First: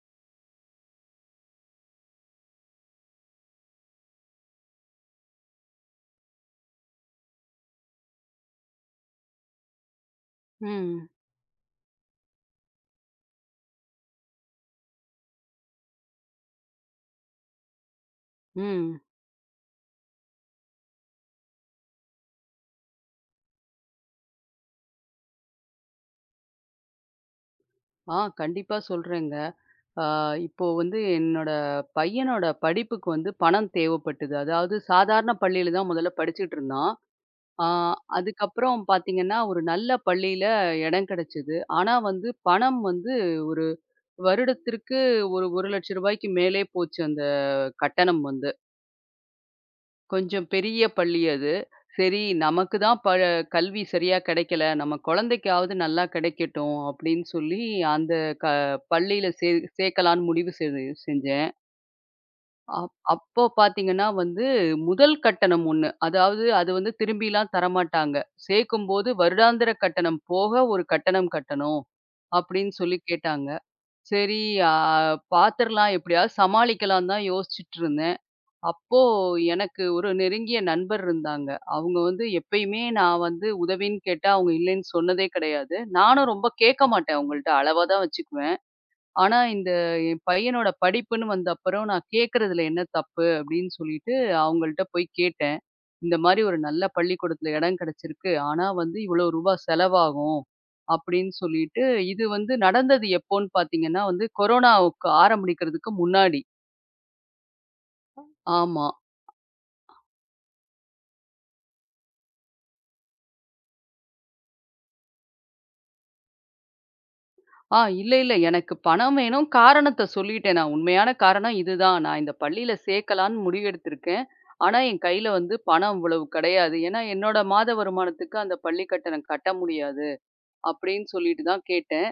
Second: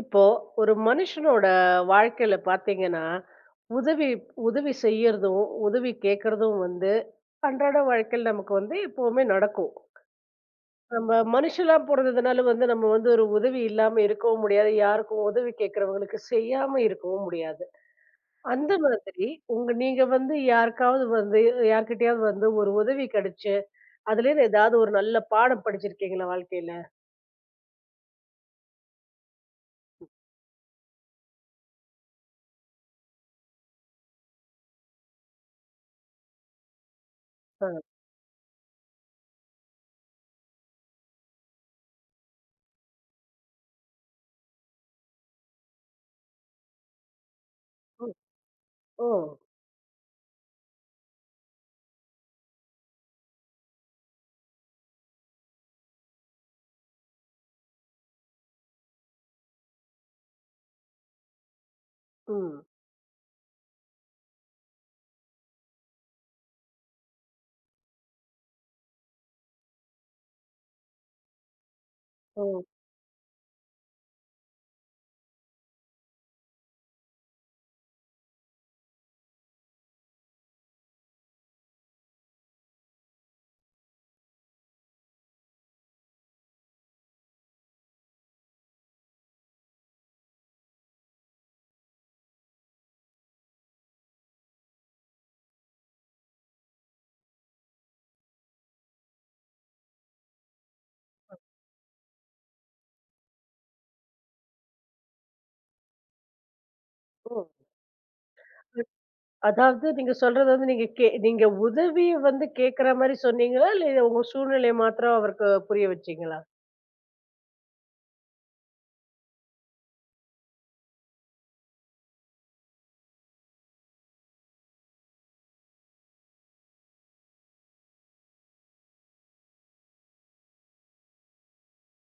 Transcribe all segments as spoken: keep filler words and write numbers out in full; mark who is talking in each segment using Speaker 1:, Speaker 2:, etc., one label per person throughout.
Speaker 1: இப்போ ஒரு மனுஷனோட வாழ்க்கையில பாத்தீங்கன்னா, உதவி உதவி செய்யறதும், உதவி கேட்கறதும் வந்து அன்றாட வாழ்க்கையில நமக்கு வந்து எப்பவுமே நடக்கும்.
Speaker 2: ம்,
Speaker 1: நம்ம மனுஷனா பொறந்ததுனால வந்து நம்ம வந்து ஒரு உதவி இல்லாம இருக்கவும் முடியாது. யாருக்கும் உதவி கேட்கறவங்களுக்கு செய்யாம இருக்கவும் முடியாது. அந்த
Speaker 2: ம்.
Speaker 1: மாதிரி உங்க நீங்க வந்து யாருக்காவது வந்து யார்கிட்டயாவது வந்து ஒரு உதவி கிடைச்சு, அதுலேருந்து ஏதாவது ஒரு நல்ல பாடம் படிச்சிருக்கீங்களா வாழ்க்கையில?
Speaker 2: ஆ கண்டிப்பா சொல்றேங்க. ஆ இப்போ வந்து என்னோட பையனோட படிப்புக்கு வந்து பணம் தேவைப்பட்டது. அதாவது சாதாரண பள்ளியில தான் முதல்ல படிச்சுட்டு இருந்தான். ஆ
Speaker 1: அ.
Speaker 2: அதுக்கப்புறம் பார்த்தீங்கன்னா, ஒரு நல்ல பள்ளியில இடம் கிடைச்சது. ஆனா வந்து பணம் வந்து ஒரு வருடத்திற்கு ஒரு ரூ. ஒரு லட்சத்துக்கு மேலே போச்சு அந்த
Speaker 1: ம்.
Speaker 2: கட்டணம் வந்து.
Speaker 1: ஓ!
Speaker 2: கொஞ்சம் பெரிய பள்ளி அது. சரி நமக்கு தான் ப கல்வி சரியா கிடைக்கல. நம்ம குழந்தைக்காவது நல்லா கிடைக்கட்டும் அப்படின்னு சொல்லி அந்த க பள்ளியில சே சேர்க்கலான்னு முடிவு செய் செஞ்சேன்.
Speaker 1: ம்.
Speaker 2: அப் அப்போ பார்த்தீங்கன்னா வந்து முதல் கட்டணம் ஒன்று. அதாவது அது வந்து திரும்பிலாம் தரமாட்டாங்க. சேர்க்கும்போது வருடாந்திர கட்டணம் போக ஒரு கட்டணம் கட்டணும்
Speaker 1: ஓ!
Speaker 2: அப்படின்னு சொல்லி கேட்டாங்க. சரி அ பார்த்துரலாம் எப்படியாவது சமாளிக்கலான்னு தான் யோசிச்சுட்டு இருந்தேன். அப்போ எனக்கு ஒரு நெருங்கிய நண்பர் இருந்தாங்க. அவங்க வந்து எப்பயுமே நான் வந்து உதவின்னு கேட்டா, அவங்க இல்லைன்னு சொன்னதே கிடையாது. நானும் ரொம்ப கேட்க மாட்டேன் அவங்கள்ட்ட. அளவா தான் வச்சுக்குவேன். ஆனா, இந்த என் பையனோட படிப்புன்னு வந்த அப்புறம், நான் கேட்கறதுல என்ன தப்பு? அப்படின்னு சொல்லிட்டு அவங்கள்ட்ட போய் கேட்டேன். இந்த மாரி ஒரு நல்ல பள்ளிக்கூடத்துல இடம் கிடைச்சிருக்கு. ஆனா வந்து இவ்வளோ ரூபா செலவாகும். அப்படின்னு சொல்லிட்டு, இது வந்து நடந்தது எப்போன்னு பார்த்தீங்கன்னா வந்து கொரோனாவுக்கு ஆரம்பிக்கிறதுக்கு முன்னாடி.
Speaker 1: ஓ!
Speaker 2: ஆமா.
Speaker 1: அதாவது நீங்க சொல்றது வந்து நீங்க கே நீங்க உதவிய வந்து கேட்கிற மாரி சொன்னீங்களா? இல்ல உங்க சூழ்நிலைய மாத்திரம் அவருக்கு புரிய வச்சீங்களா?
Speaker 2: ஆ இல்ல, இல்ல. எனக்கு பணம் வேணும். காரணத்த சொல்லிட்டேன் நான். உண்மையான காரணம் இதுதான். நான் இந்த பள்ளியில சேர்க்கலான்னு முடிவெடுத்திருக்கேன். ஆனா, என் கையில வந்து பணம் இவ்வளவு கிடையாது. ஏன்னா, என்னோட மாத வருமானத்துக்கு அந்த பள்ளி கட்டணம் கட்ட முடியாது. அப்படின்னு சொல்லிட்டு தான் கேட்டேன்.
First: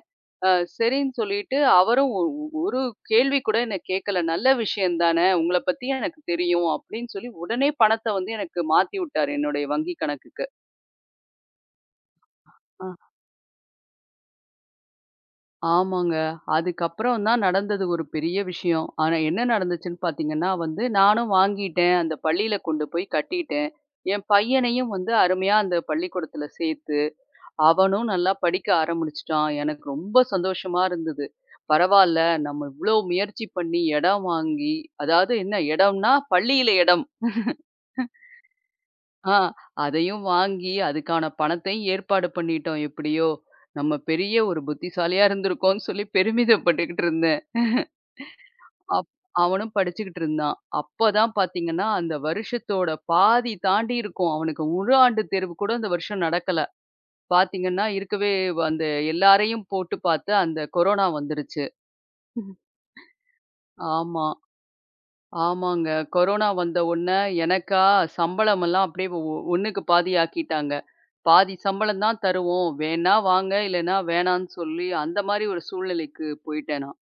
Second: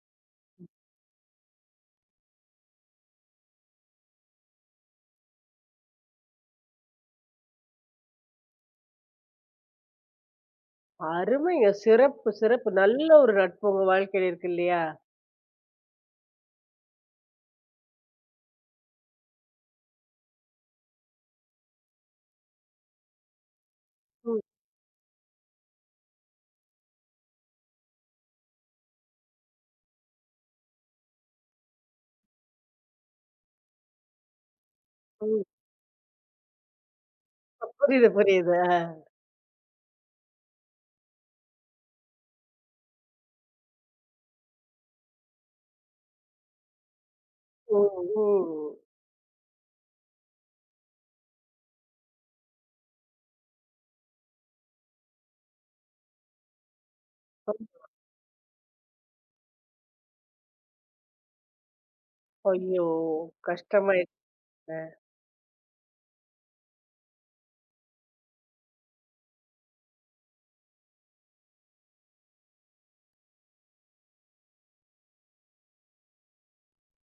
Speaker 2: அ சரின்னு சொல்லிட்டு அவரும் ஒ ஒ- ஒரு கேள்வி கூட என்ன கேட்கல. "நல்ல விஷயம் தானே! உங்கள பத்தி எனக்கு தெரியும்." அப்படின்னு சொல்லி உடனே பணத்த வந்து எனக்கு மாத்தி விட்டாரு என்னுடைய வங்கி கணக்குக்கு.
Speaker 1: அருமைங்க. சிறப்பு, சிறப்பு.
Speaker 2: ஆ.
Speaker 1: நல்ல ஒரு நட்பு உங்க வாழ்க்கையில இருக்கு இல்லையா?
Speaker 2: ஆமாங்க. அதுக்கப்புறம் தான் நடந்தது ஒரு பெரிய விஷயம். ஆனா என்ன நடந்துச்சுன்னு பார்த்தீங்கன்னா வந்து, நானும் வாங்கிட்டேன். அந்த பள்ளியில கொண்டு போய் கட்டிட்டேன். என்
Speaker 1: ம்,
Speaker 2: பையனையும் வந்து அருமையா அந்த பள்ளிக்கூடத்துல சேர்த்து, அவனும் நல்லா படிக்க ஆரம்பிச்சுட்டான். எனக்கு ரொம்ப சந்தோஷமா இருந்தது. பரவால்ல, நம்ம இவ்ளோ முயற்சி பண்ணி இடம் வாங்கி, அதாவது
Speaker 1: ம்.
Speaker 2: என்ன இடம்னா பள்ளியில இடம்.
Speaker 1: புரியுது, புரியுது.
Speaker 2: ஆ அதையும் வாங்கி அதுக்கான பணத்தையும் ஏற்பாடு பண்ணிட்டோம் எப்படியோ. நம்ம பெரிய ஒரு புத்திசாலியா இருந்திருக்கோம்னு சொல்லி பெருமிதப்பட்டுக்கிட்டு இருந்தேன்.
Speaker 1: ம், ம்.
Speaker 2: அப் அவனும் படிச்சுக்கிட்டு இருந்தான். அப்பதான் பார்த்தீங்கன்னா, அந்த வருஷத்தோட பாதி தாண்டி இருக்கும். அவனுக்கு முழு ஆண்டு தேர்வு கூட அந்த வருஷம் நடக்கல. பார்த்தீங்கன்னா, இருக்கவே வ- அந்த எல்லாரையும் போட்டு பார்த்து அந்த கொரோனா வந்துருச்சு.
Speaker 1: ஐயோ! கஷ்டமாயிடுச்சுங்க.
Speaker 2: ஆமா. ஆமாங்க. கொரோனா வந்த உடனே எனக்கா சம்பளமெல்லாம் அப்படியே ஒ ஒண்ணுக்கு பாதி ஆக்கிட்டாங்க. பாதி சம்பளம் தான் தருவோம். வேணா வாங்க, இல்லைன்னா வேணான்னு சொல்லி அந்த மாரி ஒரு சூழ்நிலைக்கு போயிட்டேன் நான்.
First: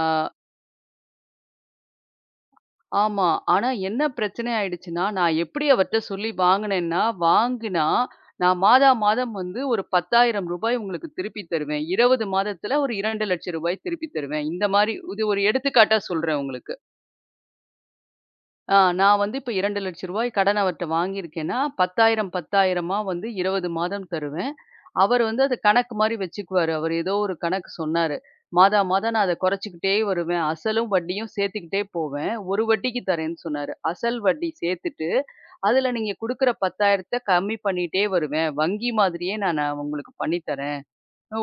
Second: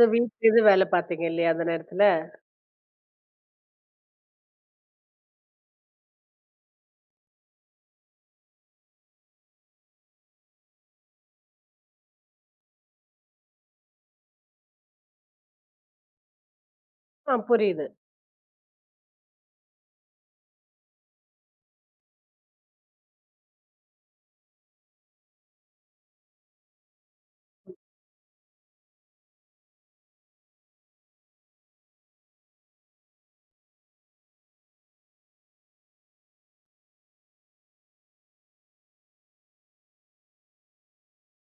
Speaker 2: ஆ.
Speaker 1: வீட்லேருந்து வேல பார்த்தீங்க இல்லையா அந்த நேரத்துல?
Speaker 2: ஆமா. ஆனா என்ன பிரச்சனை ஆயிடுச்சுன்னா, நான் எப்படி அவர்ட்ட சொல்லி வாங்குனேன்னா, வாங்குனா நான் மாதா மாதம் வந்து ஒரு ரூ. பத்தாயிரம் உங்களுக்கு திருப்பி தருவேன். இருபது மாதத்துல ஒரு ரூ. இரண்டு லட்சம் திருப்பி தருவேன். இந்த மாரி இது ஒரு எடுத்துக்காட்டா சொல்றேன் உங்களுக்கு.
Speaker 1: ஆ புரியுது.
Speaker 2: ஆ நான் வந்து இப்ப ரூ. இரண்டு லட்சம் கடன் அவர்ட்ட வாங்கியிருக்கேன்னா, பத்தாயிரம் பத்தாயிரம் வந்து இருபது மாதம் தருவேன். அவர் வந்து அத கணக்கு மாரி வச்சுக்குவாரு. அவர் ஏதோ ஒரு கணக்கு சொன்னாரு. மாதா மாதம் நான் அத குறைச்சுக்கிட்டே வருவேன். அசலும் வட்டியும் சேர்த்துக்கிட்டே போவேன். ஒரு வட்டிக்கு தரேன்னு சொன்னாரு. அசல் வட்டி சேர்த்துட்டு, அதுல நீங்க குடுக்குற 10,000த்த கம்மி பண்ணிட்டே வருவேன். வங்கி மாதிரியே நான் நான் உங்களுக்கு பண்ணி தரேன்.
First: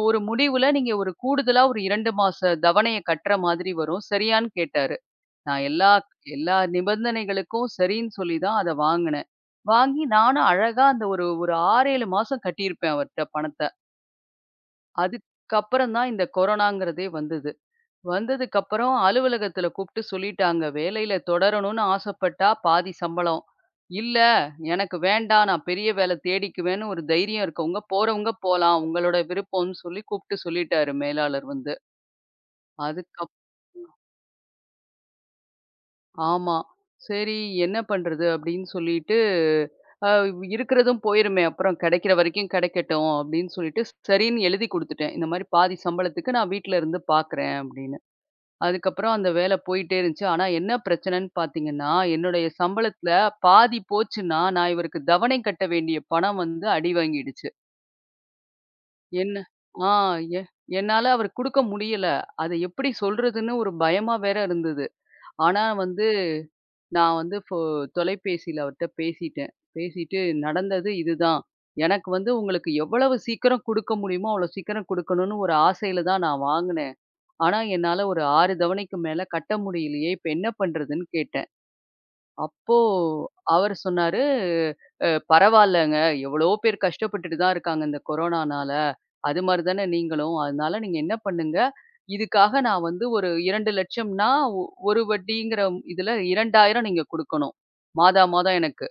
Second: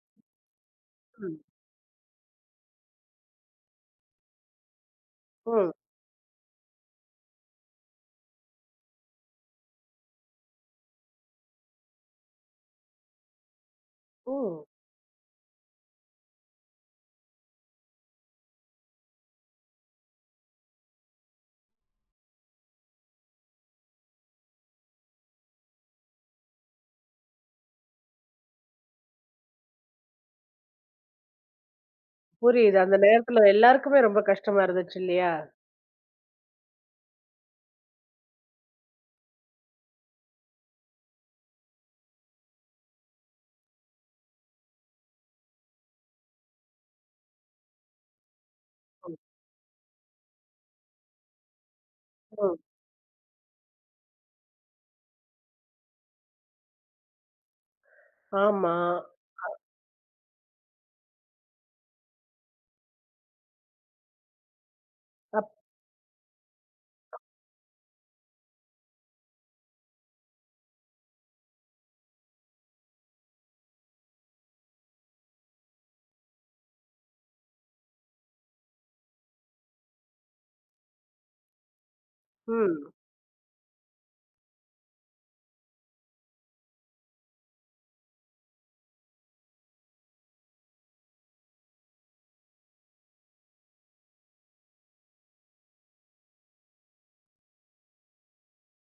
Speaker 2: ஒரு முடிவுல நீங்க ஒரு
Speaker 1: ம்,
Speaker 2: கூடுதலா ஒரு இரண்டு மாச தவணைய கட்டுற மாதிரி வரும். சரியான்னு கேட்டாரு. நான்
Speaker 1: ம்,
Speaker 2: எல்லா எல்லா நிபந்தனைகளுக்கும் சரின்னு சொல்லி தான் அத வாங்குனேன். வாங்கி நானும் அழகா அந்த ஒரு ஒரு ஆறு, ஏழு மாசம் கட்டியிருப்பேன் அவர்ட்ட பணத்த.
Speaker 1: ம்.
Speaker 2: அதுக்கப்புறம் தான் இந்த கொரோனாங்கிறதே வந்தது. வந்ததுக்கப்புறம் அலுவலகத்துல கூப்ட்டு சொல்லிட்டாங்க, "வேலையில தொடரணும்னு ஆசைப்பட்டா பாதி சம்பளம். இல்ல எனக்கு வேண்டாம் நான் பெரிய வேலை தேடிக்குவேன்னு ஒரு தைரியம் இருக்கவங்க போறவங்க போலாம். உங்களோட விருப்பம்னு" சொல்லி கூப்ட்டு சொல்லிட்டாரு மேலாளர் வந்து.
Speaker 1: புரியுது. அந்த
Speaker 2: அதுக்கப்
Speaker 1: நேரத்துல எல்லாருக்குமே ரொம்ப கஷ்டமா இருந்துச்சு இல்லையா?
Speaker 2: ஆமா. சரி என்ன பண்றது? அப்டின்னு சொல்லிட்டு அ இருக்கிறதும் போயிருமே, அப்புறம் கிடைக்கிற வரைக்கும் கிடைக்கட்டும் அப்படின்னு சொல்லிட்டு, சரின்னு எழுதி குடுத்துட்டேன். இந்த மாரி பாதி சம்பளத்துக்கு நான் வீட்ல இருந்து பார்க்குறேன் அப்படின்னு. அதுக்கப்புறம் அந்த வேலை போயிட்டே இருந்துச்சு. ஆனா என்ன பிரச்சனைன்னு பார்த்தீங்கன்னா, என்னுடைய
Speaker 1: ம்.
Speaker 2: சம்பளத்துல பாதி போச்சுன்னா, நான் இவருக்கு தவணை கட்ட வேண்டிய பணம் வந்து அடி வாங்கிடுச்சு.
Speaker 1: ஆமா.
Speaker 2: என்ன ஆ எ என்னால அவருக்கு குடுக்க முடியல. அத எப்படி சொல்றதுன்னு ஒரு பயமா வேற இருந்தது.
Speaker 1: அப்
Speaker 2: ஆனா வந்து நான் வந்து ஃபோ தொலைபேசியில அவர்ட்ட பேசிட்டேன். பேசிட்டு நடந்தது இதுதான். எனக்கு வந்து உங்களுக்கு எவ்வளவு சீக்கிரம் குடுக்க முடியுமோ, அவ்வளோ சீக்கிரம் குடுக்கணும்னு ஒரு ஆசையில தான் நான் வாங்குனேன். ஆனா என்னால ஒரு ஆறு தவணைக்கு மேல கட்ட முடியலையே! இப்ப என்ன பண்றதுன்னு கேட்டேன். அப்போ
Speaker 1: ம்.
Speaker 2: அவரு சொன்னாரு, "அ பரவாயில்லங்க. எவ்வளோ பேர் கஷ்டப்பட்டுட்டு தான் இருக்காங்க இந்த கொரோனானால. அது மாரி தானே நீங்களும். அதனால நீங்க என்ன பண்ணுங்க, இதுக்காக நான் வந்து ஒரு இரண்டு லட்சம்ன்னா ஒ ஒரு வட்டிங்கிற இதுல இரண்டாயிரம் நீங்க குடுக்கணும். மாதா மாதம் எனக்கு.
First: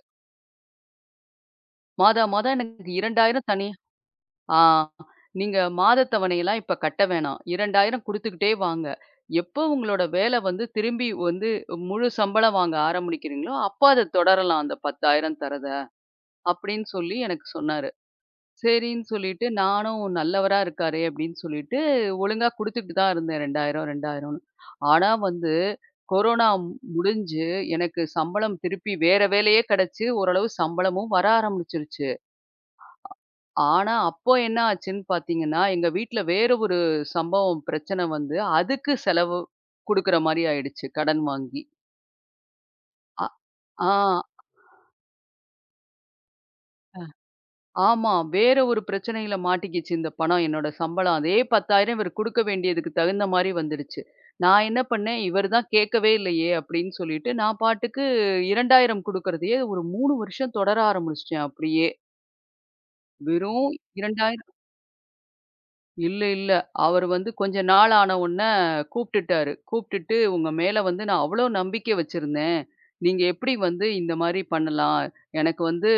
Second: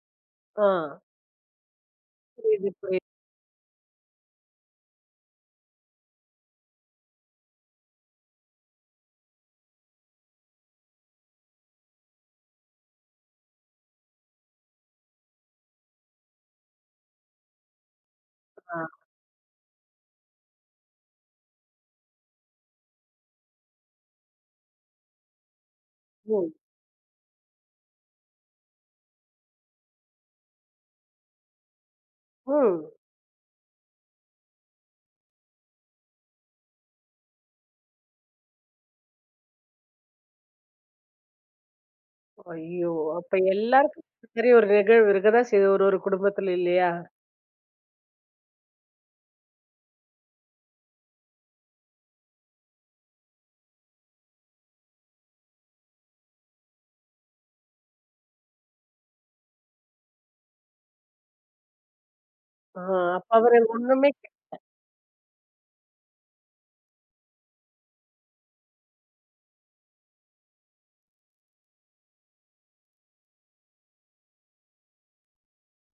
Speaker 1: ஆ.
Speaker 2: மாதா மாதம்
Speaker 1: புரியுது,
Speaker 2: எனக்கு
Speaker 1: புரியுது.
Speaker 2: இரண்டாயிரம் தனியா ஆ நீங்க மாதத் தவணையெல்லாம் இப்ப கட்ட வேணாம். இரண்டாயிரம் குடுத்துக்கிட்டே வாங்க. எப்போ உங்களோட வேலை வந்து திரும்பி வந்து முழு சம்பளம் வாங்க ஆரம்பிக்கிறீங்களோ, அப்ப அத தொடரலாம் அந்த பத்தாயிரம் தரத." அப்படின்னு சொல்லி எனக்கு சொன்னாரு.
Speaker 1: ஆ.
Speaker 2: சரின்னு சொல்லிட்டு நானும் நல்லவரா இருக்காரே அப்படின்னு சொல்லிட்டு, ஒழுங்கா குடுத்துட்டு தான் இருந்தேன் இரண்டாயிரம், 2000ன்னு. ஆனா வந்து கொரோனா
Speaker 1: ம்.
Speaker 2: முடிஞ்சு எனக்கு சம்பளம் திருப்பி வேற வேலையே கிடைச்சு, ஓரளவு சம்பளமும் வர ஆரம்பிச்சுருச்சு.
Speaker 1: ம்.
Speaker 2: ஆனா அப்போ என்ன ஆச்சுன்னு பார்த்தீங்கன்னா, எங்க வீட்ல வேற ஒரு சம்பவம் பிரச்சனை வந்து, அதுக்கு செலவு குடுக்குற மாரி ஆயிடுச்சு கடன் வாங்கி.
Speaker 1: ஐயோ!
Speaker 2: அ
Speaker 1: அப்ப
Speaker 2: ஆ
Speaker 1: எல்லாருக்கும் இந்த மாரி ஒரு நிகழ்வு இருக்கதான் செய்யுது ஒரு ஒரு குடும்பத்துல இல்லையா?
Speaker 2: ஆமா. வேற ஒரு பிரச்சனையில மாட்டிக்கிச்சு இந்த பணம். என்னோட சம்பளம் அதே பத்தாயிரம் இவர் குடுக்க வேண்டியதுக்கு தகுந்த மாரி வந்துடுச்சு. நான் என்ன பண்ணேன், இவர் தான் கேட்கவே இல்லையே அப்படின்னு சொல்லிட்டு, நான் பாட்டுக்கு இரண்டாயிரம் குடுக்கறதையே ஒரு மூன்று வருஷம் தொடர ஆரம்பிச்சுட்டேன் அப்படியே.
Speaker 1: ஆ அப்ப அவரு
Speaker 2: வெறும்
Speaker 1: ஒண்ணுமே
Speaker 2: இரண்டா இல்ல, இல்ல. அவரு வந்து கொஞ்ச நாள் ஆன உடனே கூப்பிட்டுட்டாரு. கூப்பிட்டுட்டு, "உங்க மேல வந்து நான் அவ்ளோ நம்பிக்கை வச்சிருந்தேன். நீங்க எப்படி வந்து இந்த மாரி பண்ணலாம்? எனக்கு வந்து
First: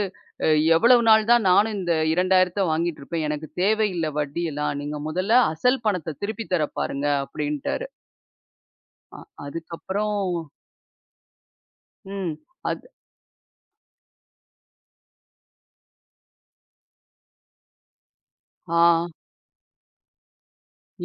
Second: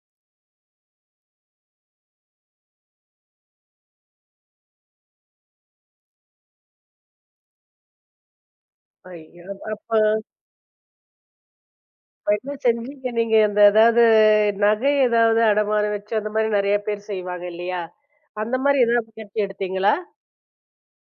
Speaker 2: அ எவ்வளவு நாள் தான் நானும் இந்த இரண்டாயிரத்த வாங்கிட்டு இருப்பேன். எனக்கு தேவையில்ல வட்டியெல்லாம். நீங்க முதல்ல அசல் பணத்த திருப்பி தர பாருங்க" அப்படின்ட்டாரு. அ
Speaker 1: ஐயோ! அப்ப
Speaker 2: அதுக்கப்புறம்
Speaker 1: அப்ப
Speaker 2: ம்.
Speaker 1: என்ன
Speaker 2: அது
Speaker 1: செஞ்சீங்க நீங்க? அந்த ஏதாவது நகை ஏதாவது அடமானம் வச்சு அந்த மாரி நெறைய பேர் செய்வாங்க இல்லையா? அந்த மாரி
Speaker 2: ஆ.
Speaker 1: ஏதாவது முயற்சி எடுத்தீங்களா?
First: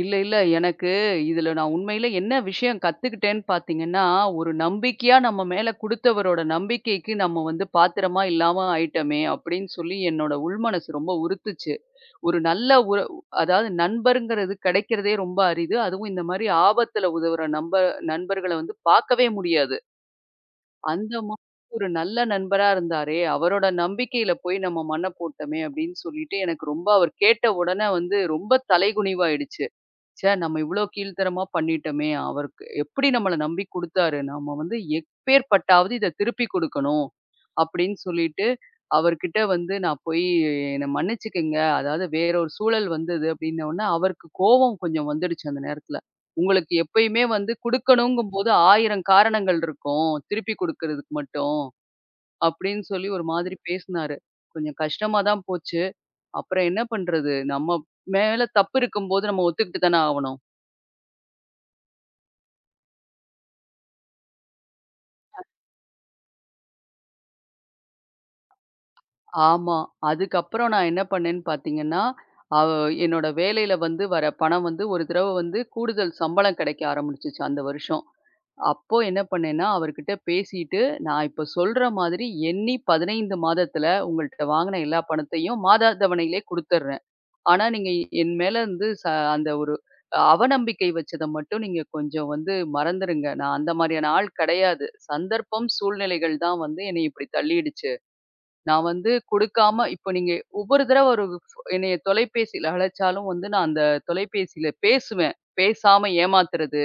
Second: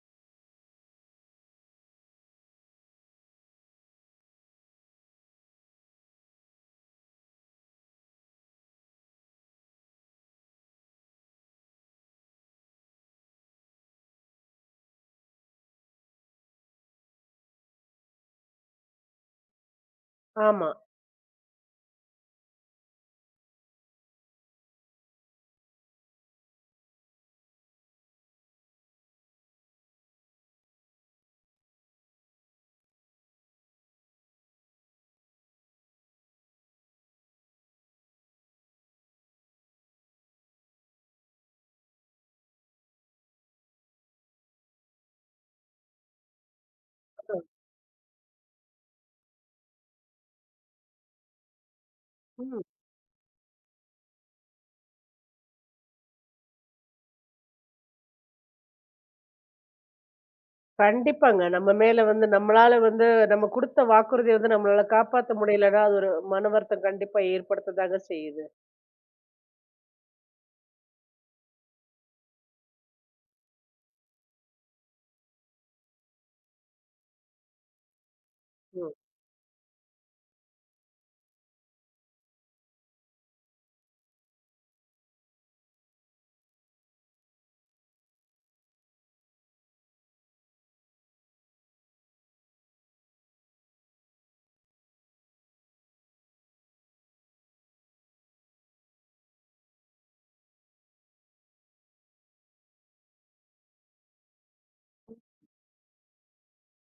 Speaker 2: இல்ல, இல்ல. எனக்கு இதுல நான் உண்மையில என்ன விஷயம் கத்துக்கிட்டேன்னு பார்த்தீங்கன்னா, ஒரு நம்பிக்கையா நம்ம மேல குடுத்தவரோட நம்பிக்கைக்கு நம்ம வந்து பாத்திரமா இல்லாம ஆயிட்டோமே! அப்பிடின்னு சொல்லி என்னோட உள்மனசு ரொம்ப உறுத்துச்சு. ஒரு நல்ல உற அதாவது நண்பருங்கிறது கிடைக்கிறதே ரொம்ப அரிது. அதுவும் இந்தமாரி ஆபத்துல உதவுற நம்ப நண்பர்கள வந்து பார்க்கவே முடியாது.
Speaker 1: ஆமா.
Speaker 2: அந்த மாதிரி ஒரு நல்ல நண்பரா இருந்தாரே! அவரோட நம்பிக்கையில போய் நம்ம மண்ண போட்டோமே! அப்பிடின்னு சொல்லிட்டு எனக்கு ரொம்ப அவர் கேட்ட உடனே வந்து ரொம்ப தலைகுனிவாயிடுச்சு. ச்சே! நம்ம இவ்ளோ கீழ்த்தரமா பண்ணிட்டோமே! அவருக்கு எப்படி நம்மள நம்பி குடுத்தாரு. நம்ம வந்து எப்பேர்ப்பட்டாவது இத திருப்பி குடுக்கணும். அப்படின்னு சொல்லிட்டு, அவர்கிட்ட வந்து நான் போய் என்ன மன்னிச்சுக்கங்க. அதாவது வேற ஒரு சூழல் வந்தது அப்படின்ன உடனே, அவருக்கு கோவம் கொஞ்சம் வந்துடுச்சு அந்த நேரத்துல. உங்களுக்கு எப்பயுமே
Speaker 1: ம்.
Speaker 2: வந்து குடுக்கணுங்கும்போது ஆயிரம் காரணங்கள் இருக்கும். திருப்பி குடுக்கறதுக்கு மட்டும்.
Speaker 1: ம்.
Speaker 2: அப்படின்னு சொல்லி ஒரு மாதிரி பேசினாரு. கொஞ்சம் கஷ்டமா தான் போச்சு. அப்புறம் என்ன பண்றது? நம்ம மேல தப்பு இருக்கும்போது நம்ம ஒத்துக்கிட்டு தானே ஆவணும்.
Speaker 1: கண்டிப்பாங்க. நம்ம மேல வந்து நம்மளால வந்து நம்ம குடுத்த வாக்குறுதிய வந்து நம்மளால காப்பாத்த முடியலன்னா, அது ஒரு மன வருத்தம் கண்டிப்பா ஏற்படுத்ததாங்க செய்யுது.
Speaker 2: ஆமா. அதுக்கப்புறம் நான் என்ன பண்ணேன்னு பார்த்தீங்கன்னா, அவ என்னோட வேலையில வந்து வர பணம் வந்து ஒரு தடவ வந்து கூடுதல் சம்பளம் கிடைக்க ஆரம்பிச்சுச்சு அந்த வருஷம்.
Speaker 1: ம்.
Speaker 2: அப்போ என்ன பண்ணேன்னா, அவர்கிட்ட பேசிட்டு, நான் இப்ப சொல்ற மாதிரி எண்ணி பதினைந்து மாதத்துல உங்கள்ட்ட வாங்குன எல்லா பணத்தையும் மாத தவணையிலே குடுத்துர்றேன். ஆனா நீங்க என் மேல வந்து ச அந்த ஒரு அவநம்பிக்கை வச்சத மட்டும் நீங்க கொஞ்சம் வந்து மறந்துருங்க. நான் அந்த மாரியான ஆள் கிடையாது. சந்தர்ப்பம், சூழ்நிலைகள் தான் வந்து என்னைய இப்படி தள்ளிடுச்சு. நான் வந்து கொடுக்காம இப்போ நீங்க ஒவ்வொரு தடவ ஒரு ஃபோ- என்னைய தொலைபேசியில அழைச்சாலும் வந்து நான் அந்த தொலைபேசியில பேசுவேன். பேசாம ஏமாத்துறது,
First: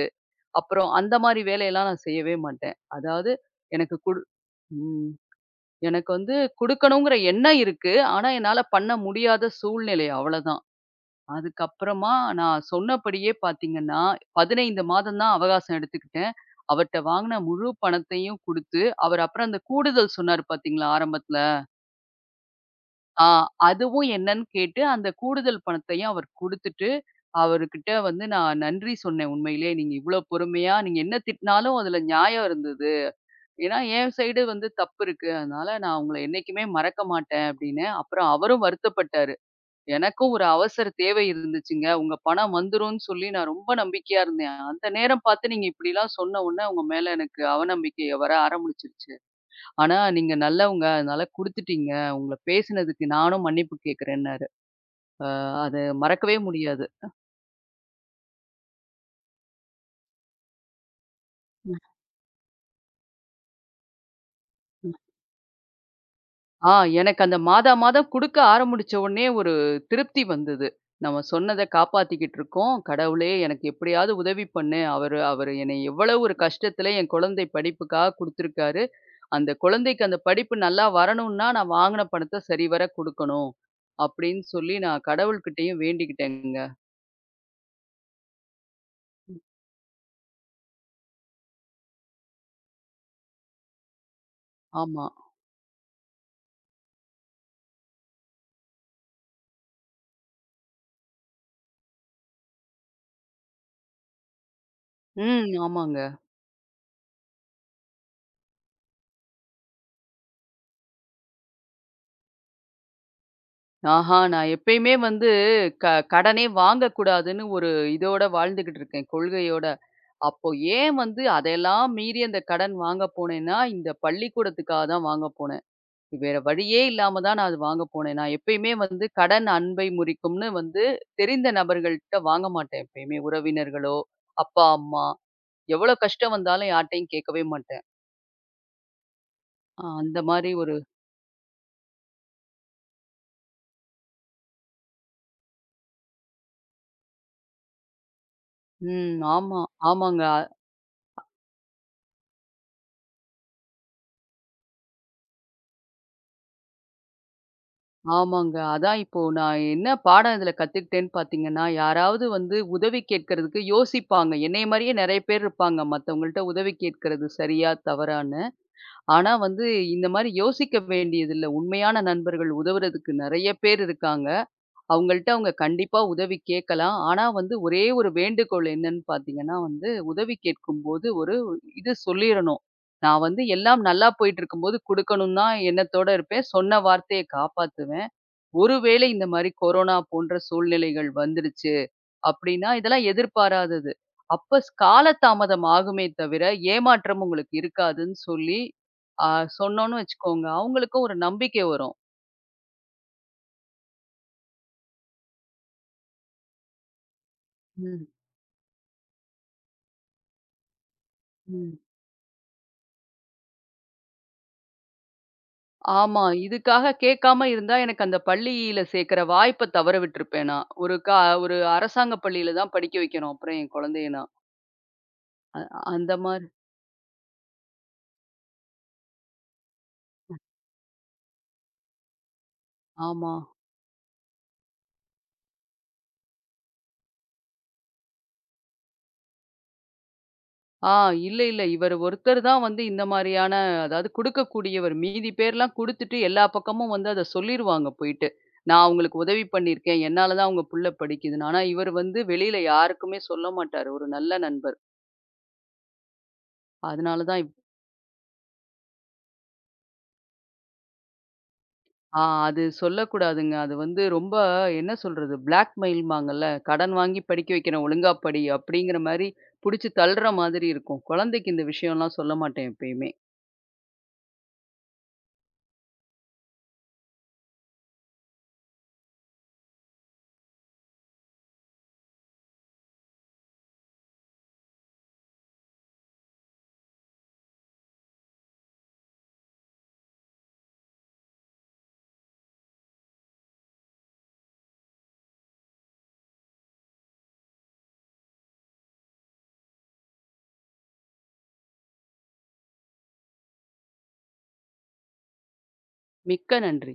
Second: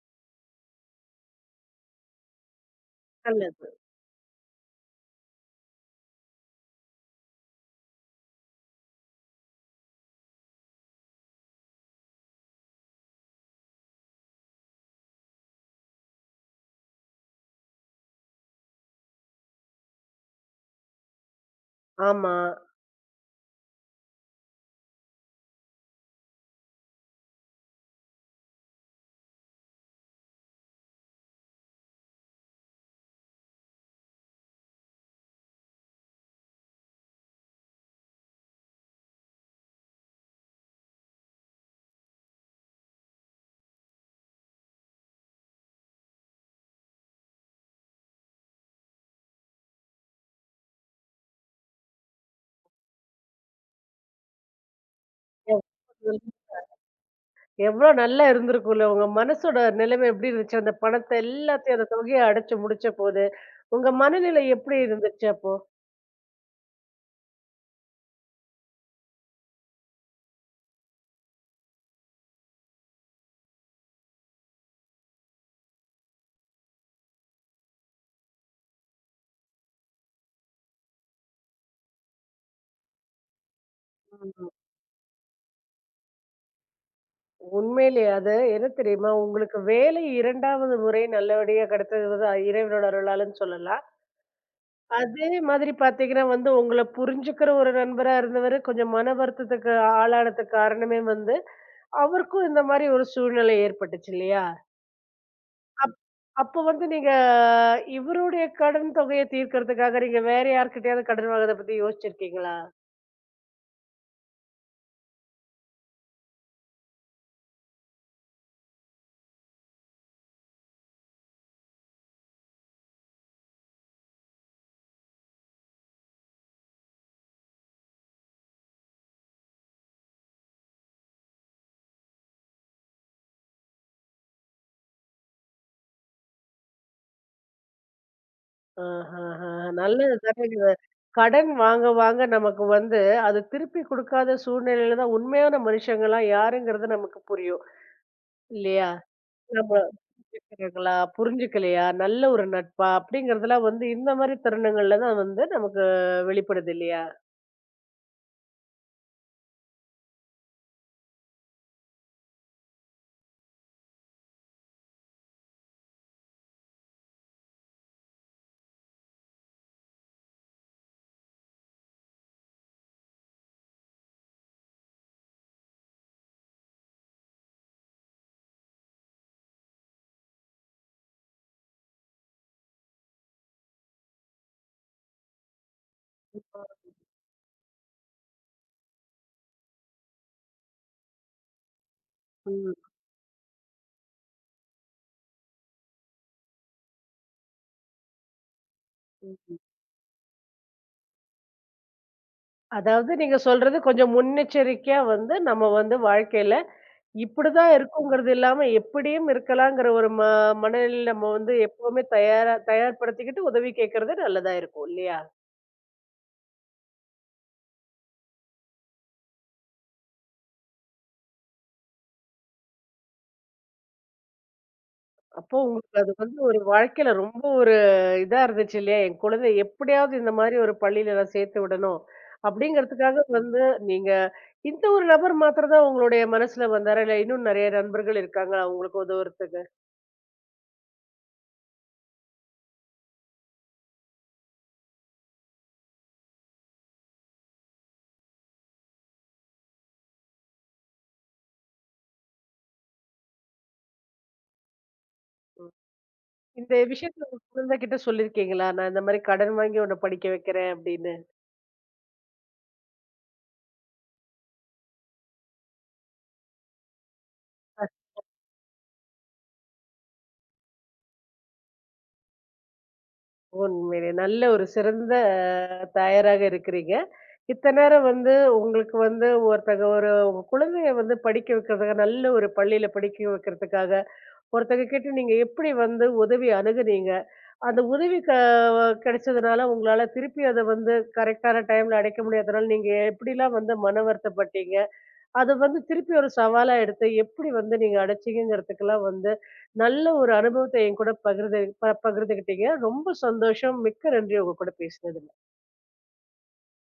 Speaker 2: அப்புறம் அந்த மாரி வேலையெல்லாம் நான் செய்யவே மாட்டேன். அதாவது
Speaker 1: நல்லது.
Speaker 2: எனக்கு குடு ம். எனக்கு வந்து குடுக்கணுங்கிற எண்ணம் இருக்கு. ஆனா, என்னால பண்ண முடியாத சூழ்நிலை அவ்வளதான். அதுக்கப்புறமா நான் சொன்னபடியே பார்த்தீங்கன்னா, பதினைந்து மாதம் தான் அவகாசம் எடுத்துக்கிட்டேன். அவர்ட்ட வாங்குன முழு பணத்தையும் குடுத்து, அவர் அப்புறம் அந்த கூடுதல் சொன்னாரு பார்த்தீங்களா ஆரம்பத்துல.
Speaker 1: ஆமா.
Speaker 2: ஆ அதுவும் என்னன்னு கேட்டு, அந்த கூடுதல் பணத்தையும் அவர் குடுத்துட்டு, அவருகிட்ட வந்து நான் நன்றி சொன்னேன் உண்மையிலேயே. நீங்க இவ்ளோ பொறுமையா நீங்க என்ன திட்டினாலும் அதுல நியாயம் இருந்தது. ஏன்னா, என் சைடு வந்து தப்பு இருக்கு. அதனால நான் உங்கள என்னைக்குமே மறக்க மாட்டேன் அப்டின்னேன். அப்புறம் அவரும் வருத்தப்பட்டாரு. எனக்கும் ஒரு அவசர தேவை இருந்துச்சுங்க. உங்க பணம் வந்துரும்னு சொல்லி நான் ரொம்ப நம்பிக்கையா இருந்தேன். அந்த நேரம் பார்த்து நீங்க இப்படிலாம் சொன்ன உடனே உங்க மேல எனக்கு அவநம்பிக்கை வர ஆரம்பிச்சுருச்சு. ஆனா நீங்க நல்லவங்க. அதனால குடுத்துட்டீங்க. உங்கள பேசினதுக்கு நானும் மன்னிப்பு கேட்கிறேன்னாரு. அ அது மறக்கவே முடியாது.
Speaker 1: எவ்ளோ நல்லா இருந்திருக்கும்ல. உங்க மனசோட நிலைமை எப்படி இருந்துச்சு? அந்த பணத்த எல்லாத்தையும் அந்த தொகைய அடைச்சு முடிச்சபோது, உங்க மனநிலை எப்படி இருந்துச்சு அப்போ?
Speaker 2: ஆ எனக்கு அந்த மாதா மாதம் குடுக்க ஆரம்பிச்ச உடனே ஒரு திருப்தி வந்தது. நம்ம சொன்னத காப்பாத்திக்கிட்டு இருக்கோம். கடவுளே எனக்கு எப்படியாவது உதவி பண்ணு. அவரு அவரு என்னை எவ்வளவு ஒரு கஷ்டத்துல என் குழந்தை படிப்புக்காக குடுத்துருக்காரு. அந்த குழந்தைக்கு அந்த படிப்பு நல்லா வரணும்னா, நான் வாங்குன பணத்த சரிவர குடுக்கணும். அப்படின்னு
Speaker 1: ஆமா.
Speaker 2: சொல்லி நான் கடவுள்கிட்டயும் வேண்டிக்கிட்டேங்க.
Speaker 1: உண்மையிலேயே அது என்ன தெரியுமா? உங்களுக்கு வேலை இரண்டாவது முறை நல்லபடியா கிடைச்சது வந்து இறைவனோட அருளாலன்னு சொல்லலாம்.
Speaker 2: ஆமா.
Speaker 1: அதே மாதிரி பார்த்தீங்கன்னா வந்து உங்கள புரிஞ்சுக்கிற ஒரு நண்பரா இருந்தவரு கொஞ்சம் மன வருத்தத்துக்கு ஆளானதுக்கு காரணமே வந்து, அவருக்கும் இந்த மாரி ஒரு சூழ்நிலை ஏற்பட்டுச்சு இல்லையா?
Speaker 2: ம்.
Speaker 1: அப்
Speaker 2: ஆமாங்க.
Speaker 1: அப்ப வந்து நீங்க இவருடைய கடன் தொகைய தீர்க்கறதுக்காக நீங்க வேற யார்கிட்டயாவது கடன் வாங்குறத பத்தி யோசிச்சிருக்கீங்களா?
Speaker 2: ஆஹா நான் எப்பயுமே வந்து க கடனே வாங்கக்கூடாதுன்னு ஒரு இதோட வாழ்ந்துகிட்டு இருக்கேன். கொள்கையோட. அப்போ ஏன் வந்து அதையெல்லாம் மீறி அந்த கடன் வாங்க போனேன்னா, இந்த பள்ளிக்கூடத்துக்காக தான் வாங்க போனேன். வேற வழியே இல்லாம தான் நான் அது வாங்க போனேன். நான் எப்பயுமே வந்து கடன் அன்பை முறிக்கும்னு வந்து தெரிந்த நபர்கள்ட்ட வாங்க மாட்டேன் எப்பயுமே. உறவினர்களோ, அப்பா, அம்மா எவ்வளோ கஷ்டம் வந்தாலும் யார்ட்டயும் கேட்கவே மாட்டேன்.
Speaker 1: ஆஹஹா!
Speaker 2: அ
Speaker 1: நல்லது
Speaker 2: அந்த மாரி
Speaker 1: தானேங்க.
Speaker 2: ஒரு
Speaker 1: கடன் வாங்க வாங்க நமக்கு வந்து அது திருப்பி குடுக்காத சூழ்நிலையில தான் உண்மையான மனுஷங்கலாம் யாருங்கிறது நமக்கு புரியும். இல்லையா?
Speaker 2: ம். ஆமா.
Speaker 1: நம்ம
Speaker 2: ஆமாங்க.
Speaker 1: கேட்கறாங்களா? புரிஞ்சுக்கலையா? நல்ல ஒரு நட்பா? அப்படிங்கிறதெல்லாம் வந்து இந்த மாரி தருணங்கள்ல தான் வந்து நமக்கு வெளிப்படுது இல்லையா?
Speaker 2: ஆமாங்க. அதான் இப்போ நான் என்ன பாடம் இதுல கத்துக்கிட்டேன்னு பார்த்தீங்கன்னா, யாராவது வந்து உதவி கேட்கறதுக்கு யோசிப்பாங்க. என்னைய மாரியே நெறைய பேர் இருப்பாங்க. மத்தவங்கள்ட்ட உதவி கேட்கறது சரியா, தவறான்னு. ஆனா வந்து இந்த மாரி யோசிக்க வேண்டியதில்ல. உண்மையான நண்பர்கள் உதவுறதுக்கு நெறைய பேர் இருக்காங்க. அவங்கள்ட்ட அவங்க கண்டிப்பா உதவி கேட்கலாம். ஆனா வந்து ஒரே ஒரு வேண்டுகோள் என்னன்னு பார்த்தீங்கன்னா வந்து, உதவி கேட்கும்போது ஒரு இது சொல்லிறணும். நான் வந்து எல்லாம் நல்லா போயிட்டு இருக்கும்போது குடுக்கணும்னு தான் எண்ணத்தோட இருப்பேன். சொன்ன வார்த்தைய காப்பாத்துவேன். ஒருவேளை இந்த மாரி கொரோனா போன்ற சூழ்நிலைகள் வந்துருச்சு அப்டின்னா,
Speaker 1: ம்.
Speaker 2: இதெல்லாம் எதிர்பாராதது. அப்ப ஸ் காலதாமதம் ஆகுமே தவிர, ஏமாற்றம் உங்களுக்கு இருக்காதுன்னு சொல்லி, ஆ
Speaker 1: ம்.
Speaker 2: சொன்னோம்னு வச்சுக்கோங்க. அவங்களுக்கும் ஒரு நம்பிக்கை வரும்.
Speaker 1: அதாவது நீங்க சொல்றது கொஞ்சம் முன்னெச்சரிக்கையா வந்து நம்ம வந்து வாழ்க்கையில இப்படிதான்
Speaker 2: ம்,
Speaker 1: இருக்குங்கிறது இல்லாம எப்படியும் இருக்கலாங்கிற ஒரு ம மனநிலையில நம்ம வந்து
Speaker 2: ம்.
Speaker 1: எப்பவுமே தயாரா தயார்படுத்திக்கிட்டு உதவி கேட்கறது நல்லதா இருக்கும் இல்லையா?
Speaker 2: ஆமா. இதுக்காக கேட்காம இருந்தா, எனக்கு அந்த பள்ளியில சேர்க்கிற வாய்ப்ப தவற விட்டுருப்பேன் நான். ஒரு கா ஒரு அரசாங்க பள்ளியில தான் படிக்க வைக்கணும். அப்புறம் என் குழந்தைய நான்.
Speaker 1: அப்போ
Speaker 2: அ
Speaker 1: உங்களுக்கு
Speaker 2: அந்த
Speaker 1: அது வந்து
Speaker 2: மாரி
Speaker 1: ஒரு வாழ்க்கையில ரொம்ப ஒரு இதா இருந்துச்சு இல்லையா? என் குழந்தை எப்படியாவது இந்த மாதிரி ஒரு பள்ளியில நான் சேர்த்து விடணும். அப்படிங்கிறதுக்காக
Speaker 2: ஆமா.
Speaker 1: வந்து நீங்க இந்த ஒரு நபர் மாத்திரம் தான் உங்களுடைய மனசுல வந்தாரா? இல்ல இன்னும் நிறைய நண்பர்கள் இருக்காங்களா உங்களுக்கு உதவுறதுக்கு?
Speaker 2: ஆ இல்ல, இல்ல. இவர் ஒருத்தர் தான் வந்து இந்த மாரியான அதாவது குடுக்கக்கூடியவர். மீதி பேர்லாம் குடுத்துட்டு எல்லா பக்கமும் வந்து அத சொல்லிருவாங்க போயிட்டு. நான் அவங்களுக்கு உதவி பண்ணியிருக்கேன். என்னால தான் அவங்க புள்ள படிக்குதுன்னு. ஆனா இவர் வந்து வெளியில யாருக்குமே சொல்ல மாட்டாரு. ஒரு நல்ல நண்பர்.
Speaker 1: இந்த
Speaker 2: அதனால
Speaker 1: விஷயத்த
Speaker 2: தான்
Speaker 1: உங்க
Speaker 2: இப்
Speaker 1: குழந்தைகிட்ட சொல்லியிருக்கீங்களா? நான் இந்த மாதிரி கடன் வாங்கி உன்னை படிக்க வைக்கிறேன் அப்படின்னு?
Speaker 2: ஆ அது சொல்லக்கூடாதுங்க. அது வந்து ரொம்ப என்ன சொல்றது? பிளாக் மெயில்ம்பாங்கல்ல. கடன் வாங்கி படிக்க வைக்கிறேன், ஒழுங்கா படி அப்படிங்கிற மாரி புடிச்சு தள்ளுற மாதிரி இருக்கும். குழந்தைக்கு இந்த விஷயம்லாம் சொல்ல மாட்டேன் எப்பயுமே.
Speaker 1: உண்மையிலே நல்ல ஒரு சிறந்த அஹ், தாயாராக இருக்கிறீங்க. இத்தன நேரம் வந்து உங்களுக்கு வந்து ஒருத்தங்க ஒரு உங்க குழந்தைய வந்து படிக்க வைக்கிறதுக்கு நல்ல ஒரு பள்ளியில படிக்க வைக்கிறதுக்காக, ஒருத்தங்க கிட்ட நீங்க எப்படி வந்து உதவி அணுகுனீங்க? அந்த உதவி க கிடைச்சதுனால உங்களால திருப்பி அத வந்து கரெக்ட்டான டைம்ல அடைக்க முடியாதனால நீங்க எப்படிலாம் வந்து மன வருத்தப்பட்டீங்க? அது வந்து திருப்பி ஒரு சவாலா எடுத்து எப்படி வந்து நீங்க அடைச்சீங்கங்கிறதுக்கெல்லாம் வந்து நல்ல ஒரு அனுபவத்த என் கூட பகிர்ந்து ப பகிர்ந்துக்கிட்டீங்க. ரொம்ப சந்தோஷம். மிக்க நன்றி உங்க கூட பேசினது.
Speaker 2: மிக்க நன்றி.